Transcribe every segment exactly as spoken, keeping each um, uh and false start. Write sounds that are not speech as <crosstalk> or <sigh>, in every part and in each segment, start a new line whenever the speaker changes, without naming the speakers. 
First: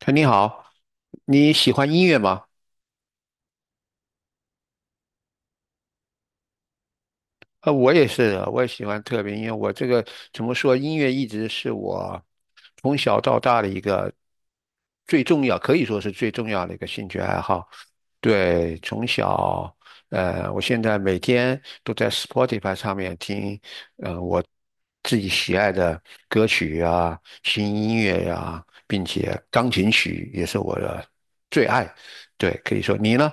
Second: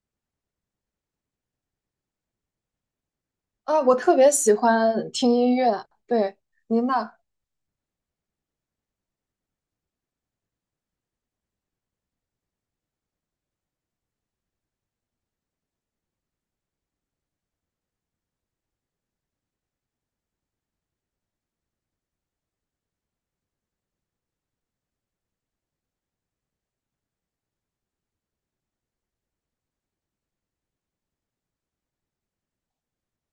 哎，你好，你喜欢音乐吗？
啊，我特别喜欢听音乐，对，您呢？
呃，我也是的，我也喜欢特别音乐。我这个怎么说，音乐一直是我从小到大的一个最重要，可以说是最重要的一个兴趣爱好。对，从小，呃，我现在每天都在 Spotify 上面听，呃，我自己喜爱的歌曲啊，新音乐呀、并且钢琴曲也是我的最爱。对，可以说你呢？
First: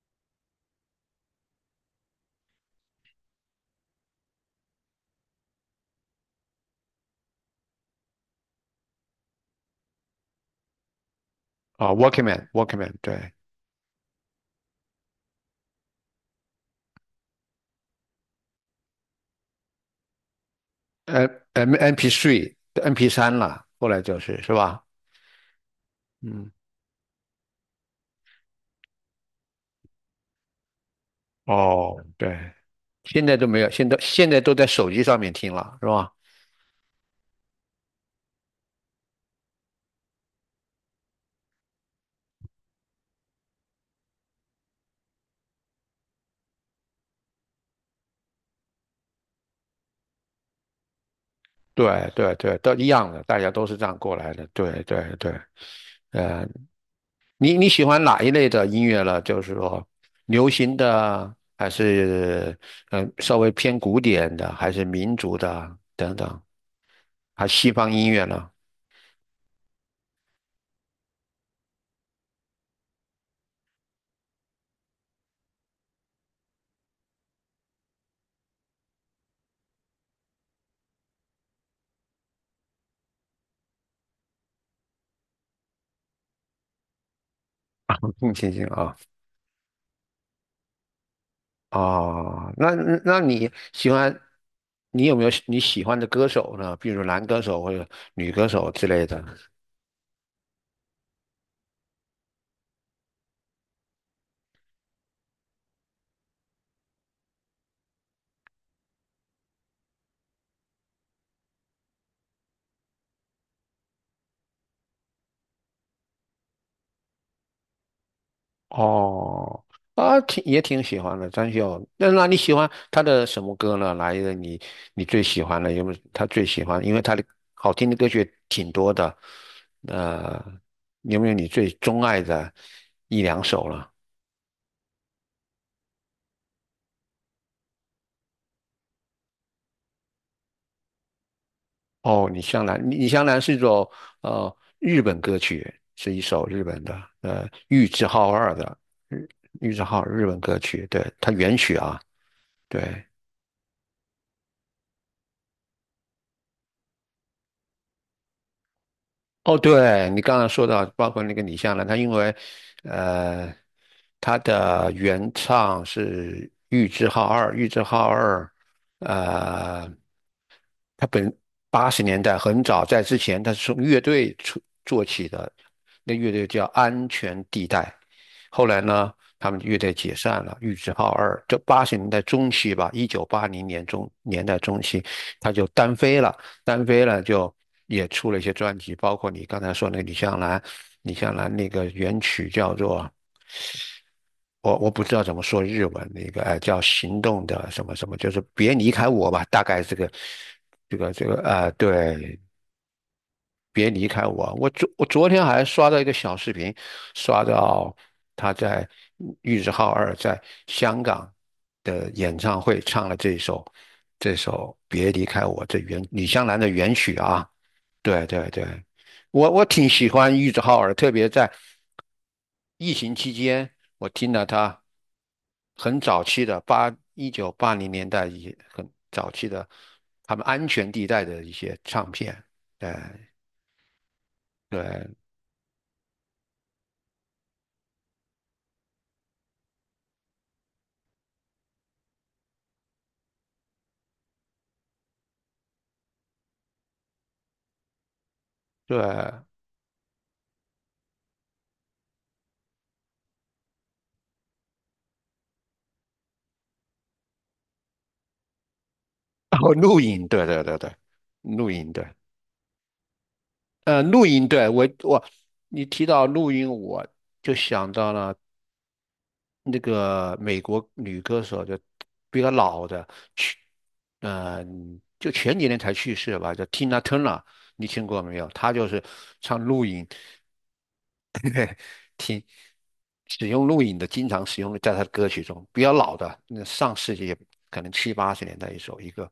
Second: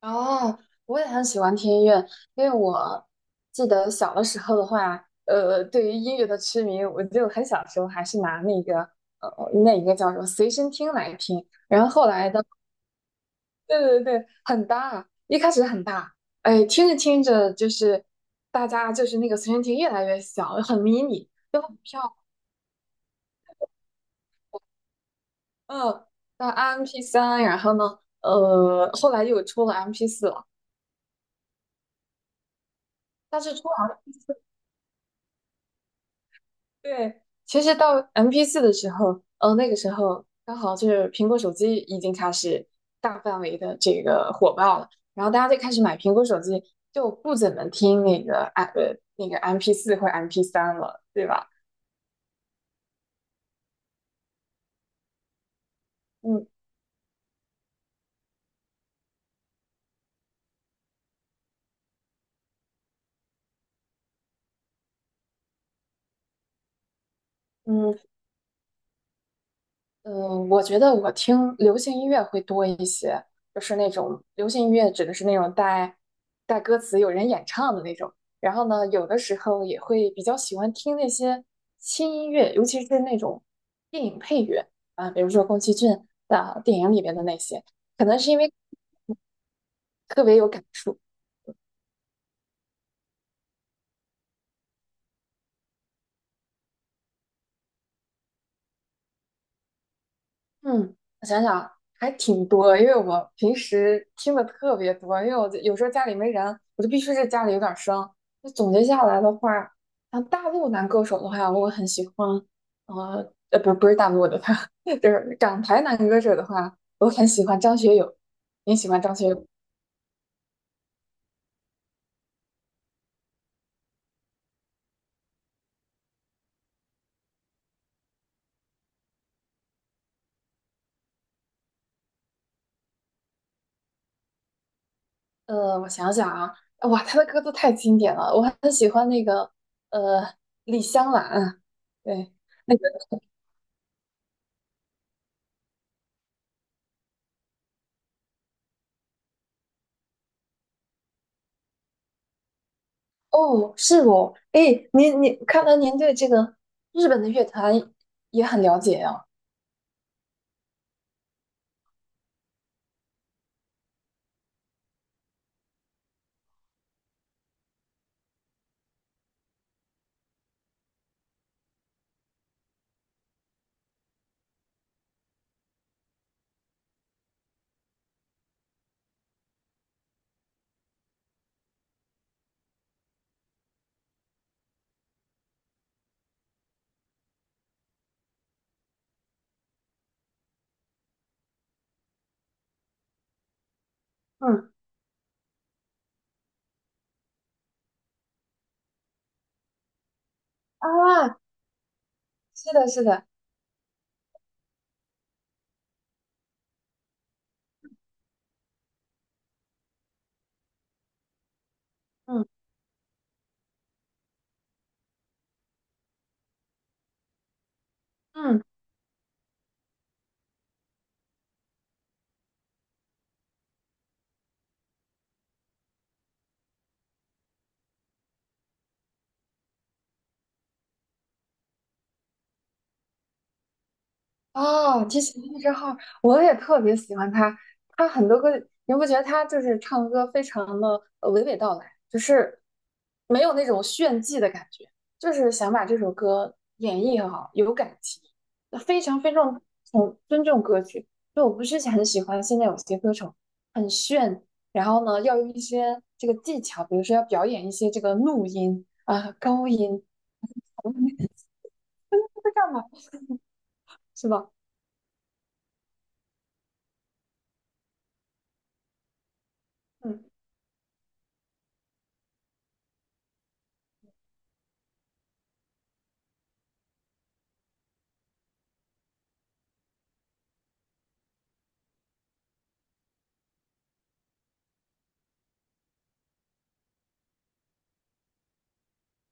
哦，我也很喜欢听音乐，因为我记得小的时候的话，呃，对于音乐的痴迷，我就很小时候还是拿那个呃那一个叫什么随身听来听，然
啊
后后来的，
，Walkman，Walkman，对
对对对，很大，一开始很大，哎，听着听着就是大家就是那个随身听越来越小，很迷你，
，M
又
M
很
M
漂
P
亮，
t h M P 三了，后来就是，是吧？
嗯，那
嗯，
m p 三，然后呢？呃，后来又出了 M P 四，
哦，对，现在
但
都
是
没
出
有，现在
来，
现在都在手机上面听了，是吧？
对，其实到 m p 四的时候，呃，那个时候刚好就是苹果手机已经开始大范围的这个火爆了，然后大家就开始买苹果手机，就不怎么听那个 M 呃那个 m p 四或 m p 三了，对吧？
对对对，都一样的，大家都是这样过来的。对对对，呃，
嗯
你你喜欢哪一类的音乐了？就是说，流行的，还是嗯，稍微偏古典的，还是民族的等等，还西方
嗯，
音乐呢？
嗯，我觉得我听流行音乐会多一些，就是那种流行音乐指的是那种带带歌词、有人演唱的那种。然后呢，有的时候也会比较喜欢听那些轻音乐，尤其是那种电影配乐啊，比如说宫崎骏的电影里边的那些，可能是
更
因为
清醒啊。
特别有感触，
哦，那那你喜欢，你有没有你喜欢的歌手呢？比如男歌手或者女歌手之类的。
嗯，我想想，还挺多的因为我平时听的特别多，因为我就有时候家里没人，我就必须是家里有点声。那总结下来的话，像大陆男歌手的话，我很喜欢，呃，呃，不，不是大陆的他 <laughs> 就是港台男歌手的话，我很喜欢张学友。你喜欢张学友？
哦，啊，挺也挺喜欢的，张学友。那那你喜欢他的什么歌呢？来一个你你最喜欢的有没有？他最喜欢，因为他的好听的歌曲挺多的。呃，有没有你最钟爱的一两首了？
呃，我想想啊，哇，他的歌都太经典了，我很喜欢那个，呃，李香兰，
哦，
对。
李香
那个。
兰，李香兰是一首呃日本歌曲，是一首日本的呃玉置浩二的日玉置浩二日本歌曲，对，它原曲啊，对，
哦，是哦，哎，您您，看来您对这个日本的乐坛也很了解呀、
哦，对你刚刚说到，包括那个李香兰，她因为呃她的原唱是玉置浩二，玉置浩二呃他本八十年代很早，在之前他是从乐队出做起的，那乐队叫安全地带。后来呢，他们乐队解散了，玉置浩二。就八十年代中期吧，一九八零年中年代中期，他就单飞了，单飞了就也出了一些专辑，包括你刚才说那个李香兰，李香兰那个原曲叫做
嗯
我我不知道怎么说日文，那个呃叫行动的什么什么，就是别离开我吧，大概这个这个这
啊，
个呃，对，
是的，是的，
别离开我。我昨我昨天还刷到一个小视频，刷到他在玉置浩二在香港的演
嗯
唱会唱了这首这首《别离开我》这原李香兰的原曲啊，对对
嗯，
对，我我挺喜欢玉置浩二，特别在疫情期间，我听了他很早期的八一九八零年代一些很早期的他们安全地带的一些唱片，对
哦，
对
提起那之后，我也特别喜欢他。他很多歌，你不觉得他就是唱歌非常的呃娓娓道来，就是没有那种炫技的感觉，就是想把这首歌演绎很好，有感情，
对，
非常非
哦，
常从尊重歌曲。就我不是很喜欢现在有些歌手很炫，然后呢要用一些这个技巧，比如说要表演一些这个怒音啊、高
录
音，
音，对对对对，录音对，
这干嘛
呃，录
是
音
吧？
对我我你提到录音，我就想到了那
嗯，
个美国女歌手，就比较老的，去，呃，就前几年才去世吧，叫 Tina Turner，你听过没有？她就是唱《录音》，听使用录影的，经常使用的，在他的歌曲中，比较老的，那上世纪可能七八十年代一首一个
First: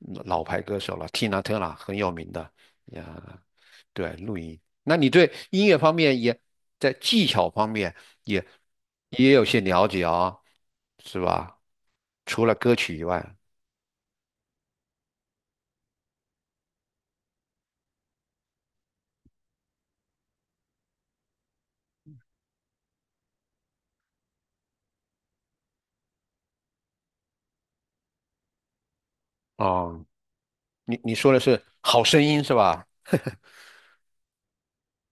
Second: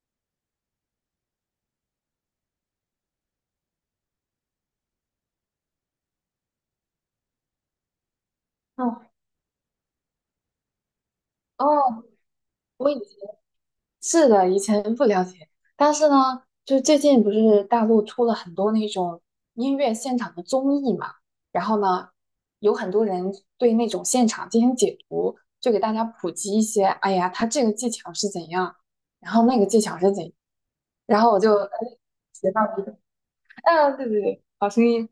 嗯老牌歌手了，Tina Turner 很有名的，呀，对，录音。那你对音乐方面也在技巧方面也
哦，
也有些了解啊、是吧？
哦。
除了歌
我
曲
以。
以外，
是的，以前不了解，但是呢，就最近不是大陆出了很多那种音乐现场的综艺嘛，然后呢，有很多人对那种现场进行解读，就给大家普及一些，哎呀，他这个技巧是怎样，然后那个技巧
哦，
是怎样，
你你
然后
说的
我就
是
哎
好声音
学
是
到了一
吧？
个，啊，对对对，好声音，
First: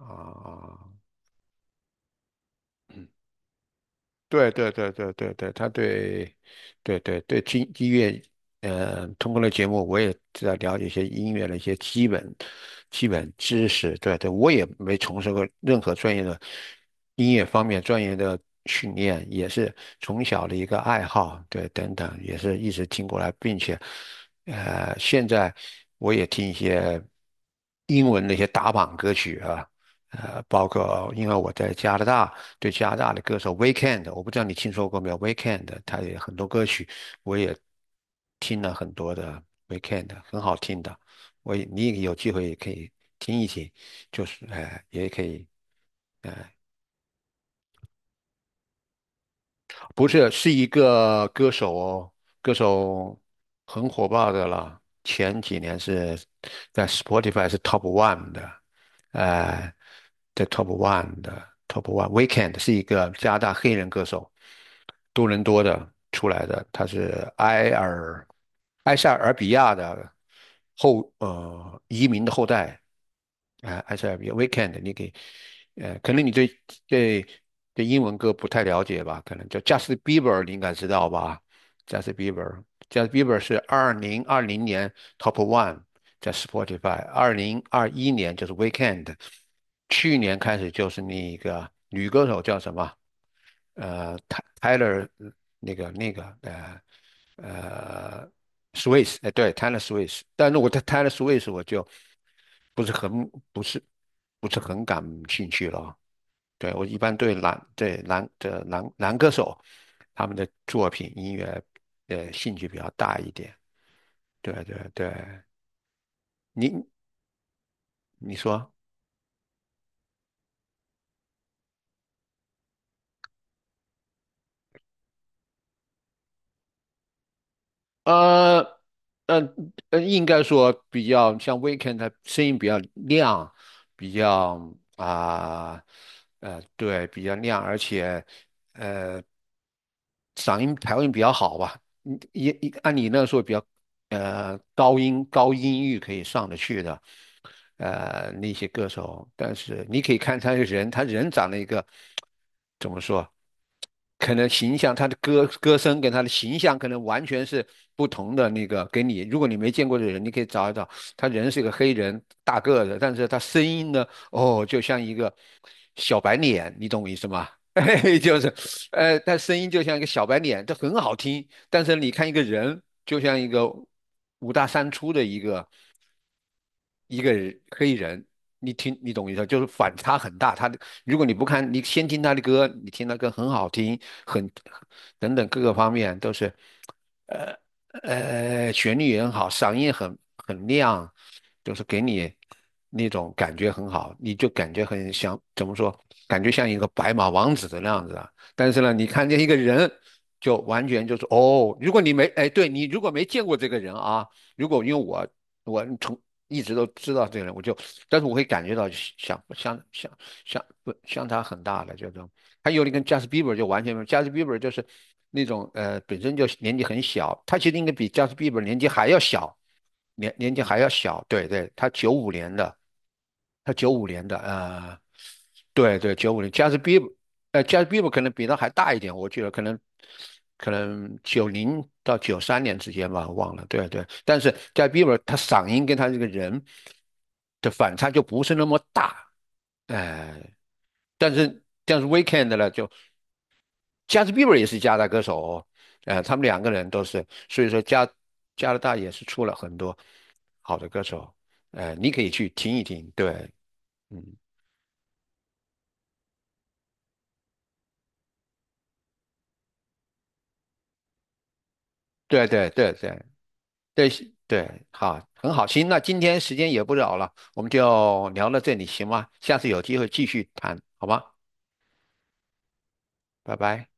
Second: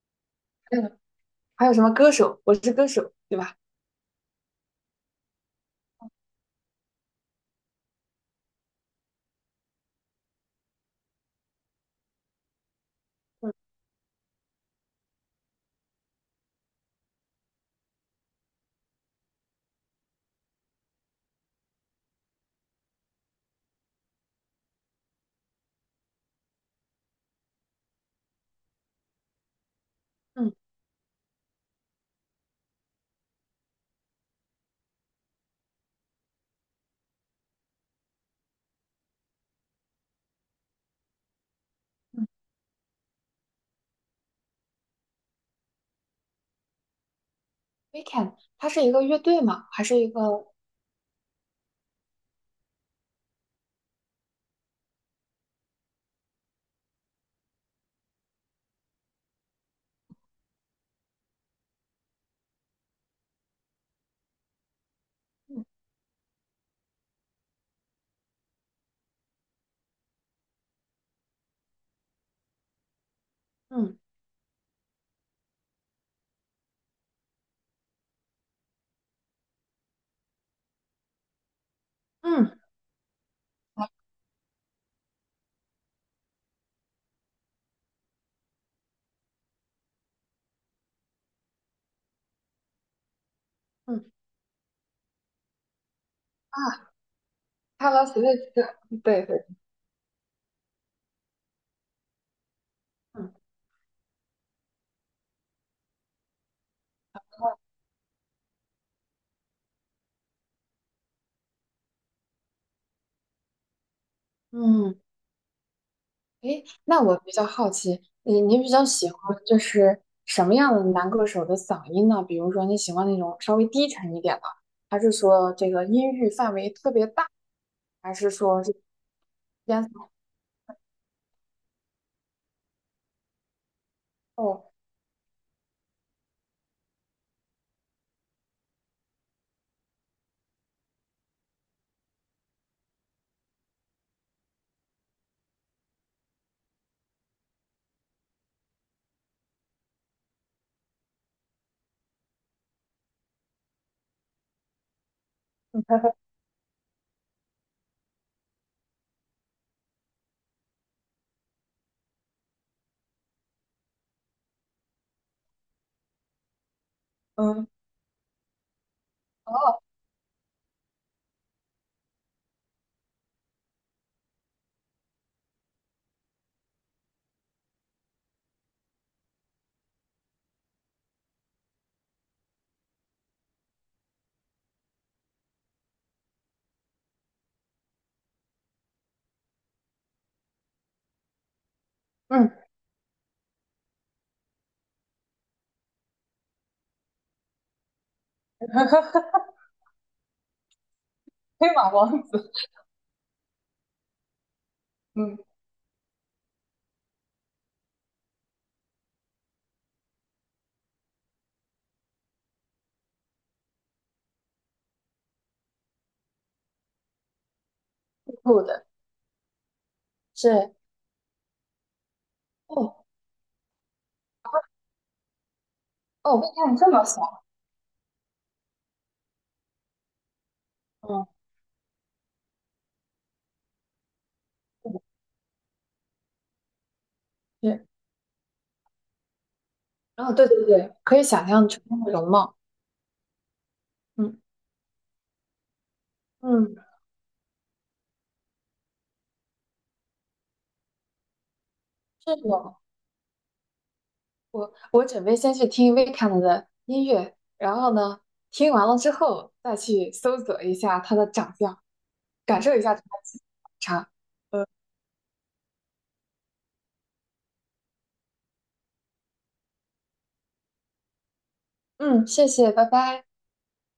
啊、
嗯，还有什么歌手，我是歌手，对吧？
对对对对对对，他对，对对对，听音乐，嗯，通过了节目，我也知道了解一些音乐的一些基本基本知识。对对，我也没从事过任何专业的音乐方面专业的训练，也是从小的一个爱好，对，等等，也是一直听过来，并且，呃，现在我也听一些英文的一些打榜歌曲啊。呃，
嗯
包括因为我在加拿大，对加拿大的歌手 Weekend，我不知道你听说过没有？Weekend，他也很多歌曲，我也听了很多的 Weekend，很好听的。我也你也有
嗯
机会也可以听一听，就是呃，也可以
，Weekend，它是一个乐队嘛，还是
不
一
是，是
个
一个歌手哦，歌手很火爆的了。前几年是在 Spotify 是 Top One 的，呃，在 Top One 的 Top One Weekend 是一个加拿大黑人歌手，多伦多
嗯
的出来的，他是埃尔埃塞俄比亚的后呃移民的后代，啊、呃
嗯
S R V Weekend，你给呃，可能你对对对英文歌不太了解吧？可能叫 Justin Bieber，你应该知道吧？Justin
嗯
Bieber，Justin Bieber 是二零二零年 Top One 在 Spotify，二零二一年就是 Weekend，去年开始就是那个女歌手叫什么？
嗯。
呃 t y y l e r 那个那个呃
啊 Hello s w
呃。
i c h
Swiss，
对
哎，
对，
对，Taylor Swift，但如果他 Taylor Swift，我就不是很
嗯
不是不是很感兴趣了啊。对，我一般对男对男的男男歌手他们的作品音乐呃兴趣比较大一点。对对
嗯，
对，
诶，
你
那我比较好奇，
你
你你比
说
较喜欢就是什么样的男歌手的嗓音呢？比如说你喜欢那种稍微低沉一点的，还是说这个音域范围特别大，还是说是
呃呃
烟
呃，
嗓？
应该说比较像 Weekend，他声音比较亮，比
哦，
较啊呃，对，比较亮，而且。呃。嗓音调音比较好吧，你也按你那个说比较呃高音高音域可以上得去的，呃那些歌手，但是你可以看他这个人，他人长了一个怎么说？可能形象，他的歌歌声跟他
<laughs>
的形象可能完全是不同的那个。给你，如果你没见过的人，你可以找一找，他人是一个黑人，大个子，但是他声音呢，哦，就像一个小白脸，你懂我意思吗？
嗯
<laughs> 嘿就是，呃，他声音
哦
就像一个小白脸，这很好听。但是你看一个人，就像一个五大三粗的一个一个人黑人，你听你懂意思，就是反差很大。他的如果你不看，你先听他的歌，你听他歌很好听，很等等各个方面都是，呃呃，旋律也很好，嗓音很很亮，就是给你
嗯，
那种感觉很好，你就感觉很像怎么说，感觉像一个白马王子的那样子啊。但是呢，你
<laughs>
看见一个人，就完全就是
黑
哦，
马
如果你
王
没哎，
子，
对你如果没见过这个人啊。如果因为我
嗯，
我从一直都知道这个人，我就，但是我会感觉到相相相相不相差很大的这种。还有你跟 Justin Bieber 就完全没有，Justin Bieber 就是那种呃本身就年纪很小，他其实应该比 Justin Bieber
酷
年纪
的
还要小，年年纪
是
还要小。对对，他九五年的，
哦
他九五年的，呃，对对，九
哦，
五
被
年
看
，Justin
这么
Bieber
小，
呃 j a z n Bieber 可能比他还大一点，我记得可能可能
嗯，
九零到九三年之间吧，忘了。对啊对啊，但是 j a z n Bieber 他嗓音跟他这个人的
是，
反差就不是那么大，
哦对
哎、
对对，可以
但
想
是
象成
但
那
是
的容貌，
Weekend 呢，就 j a z n
嗯
Bieber 也是加拿大歌手哦，呃，他们两个
嗯，
人都是，所以说加加拿大也是出了很多好的歌手，呃，你可以
是
去听
的。
一听，对，嗯，
我我准备先去听 Weeknd 的音乐，然后呢，听完了之后再去搜索一下他的长相，
对啊
感
对啊
受一
对啊
下他的
对。
气场。
对
呃
对，好，很好，行，那今天时间也不早了，我们就聊到这里，行吗？下次有机会继续谈，好吗？
嗯，谢谢，拜拜。
拜拜。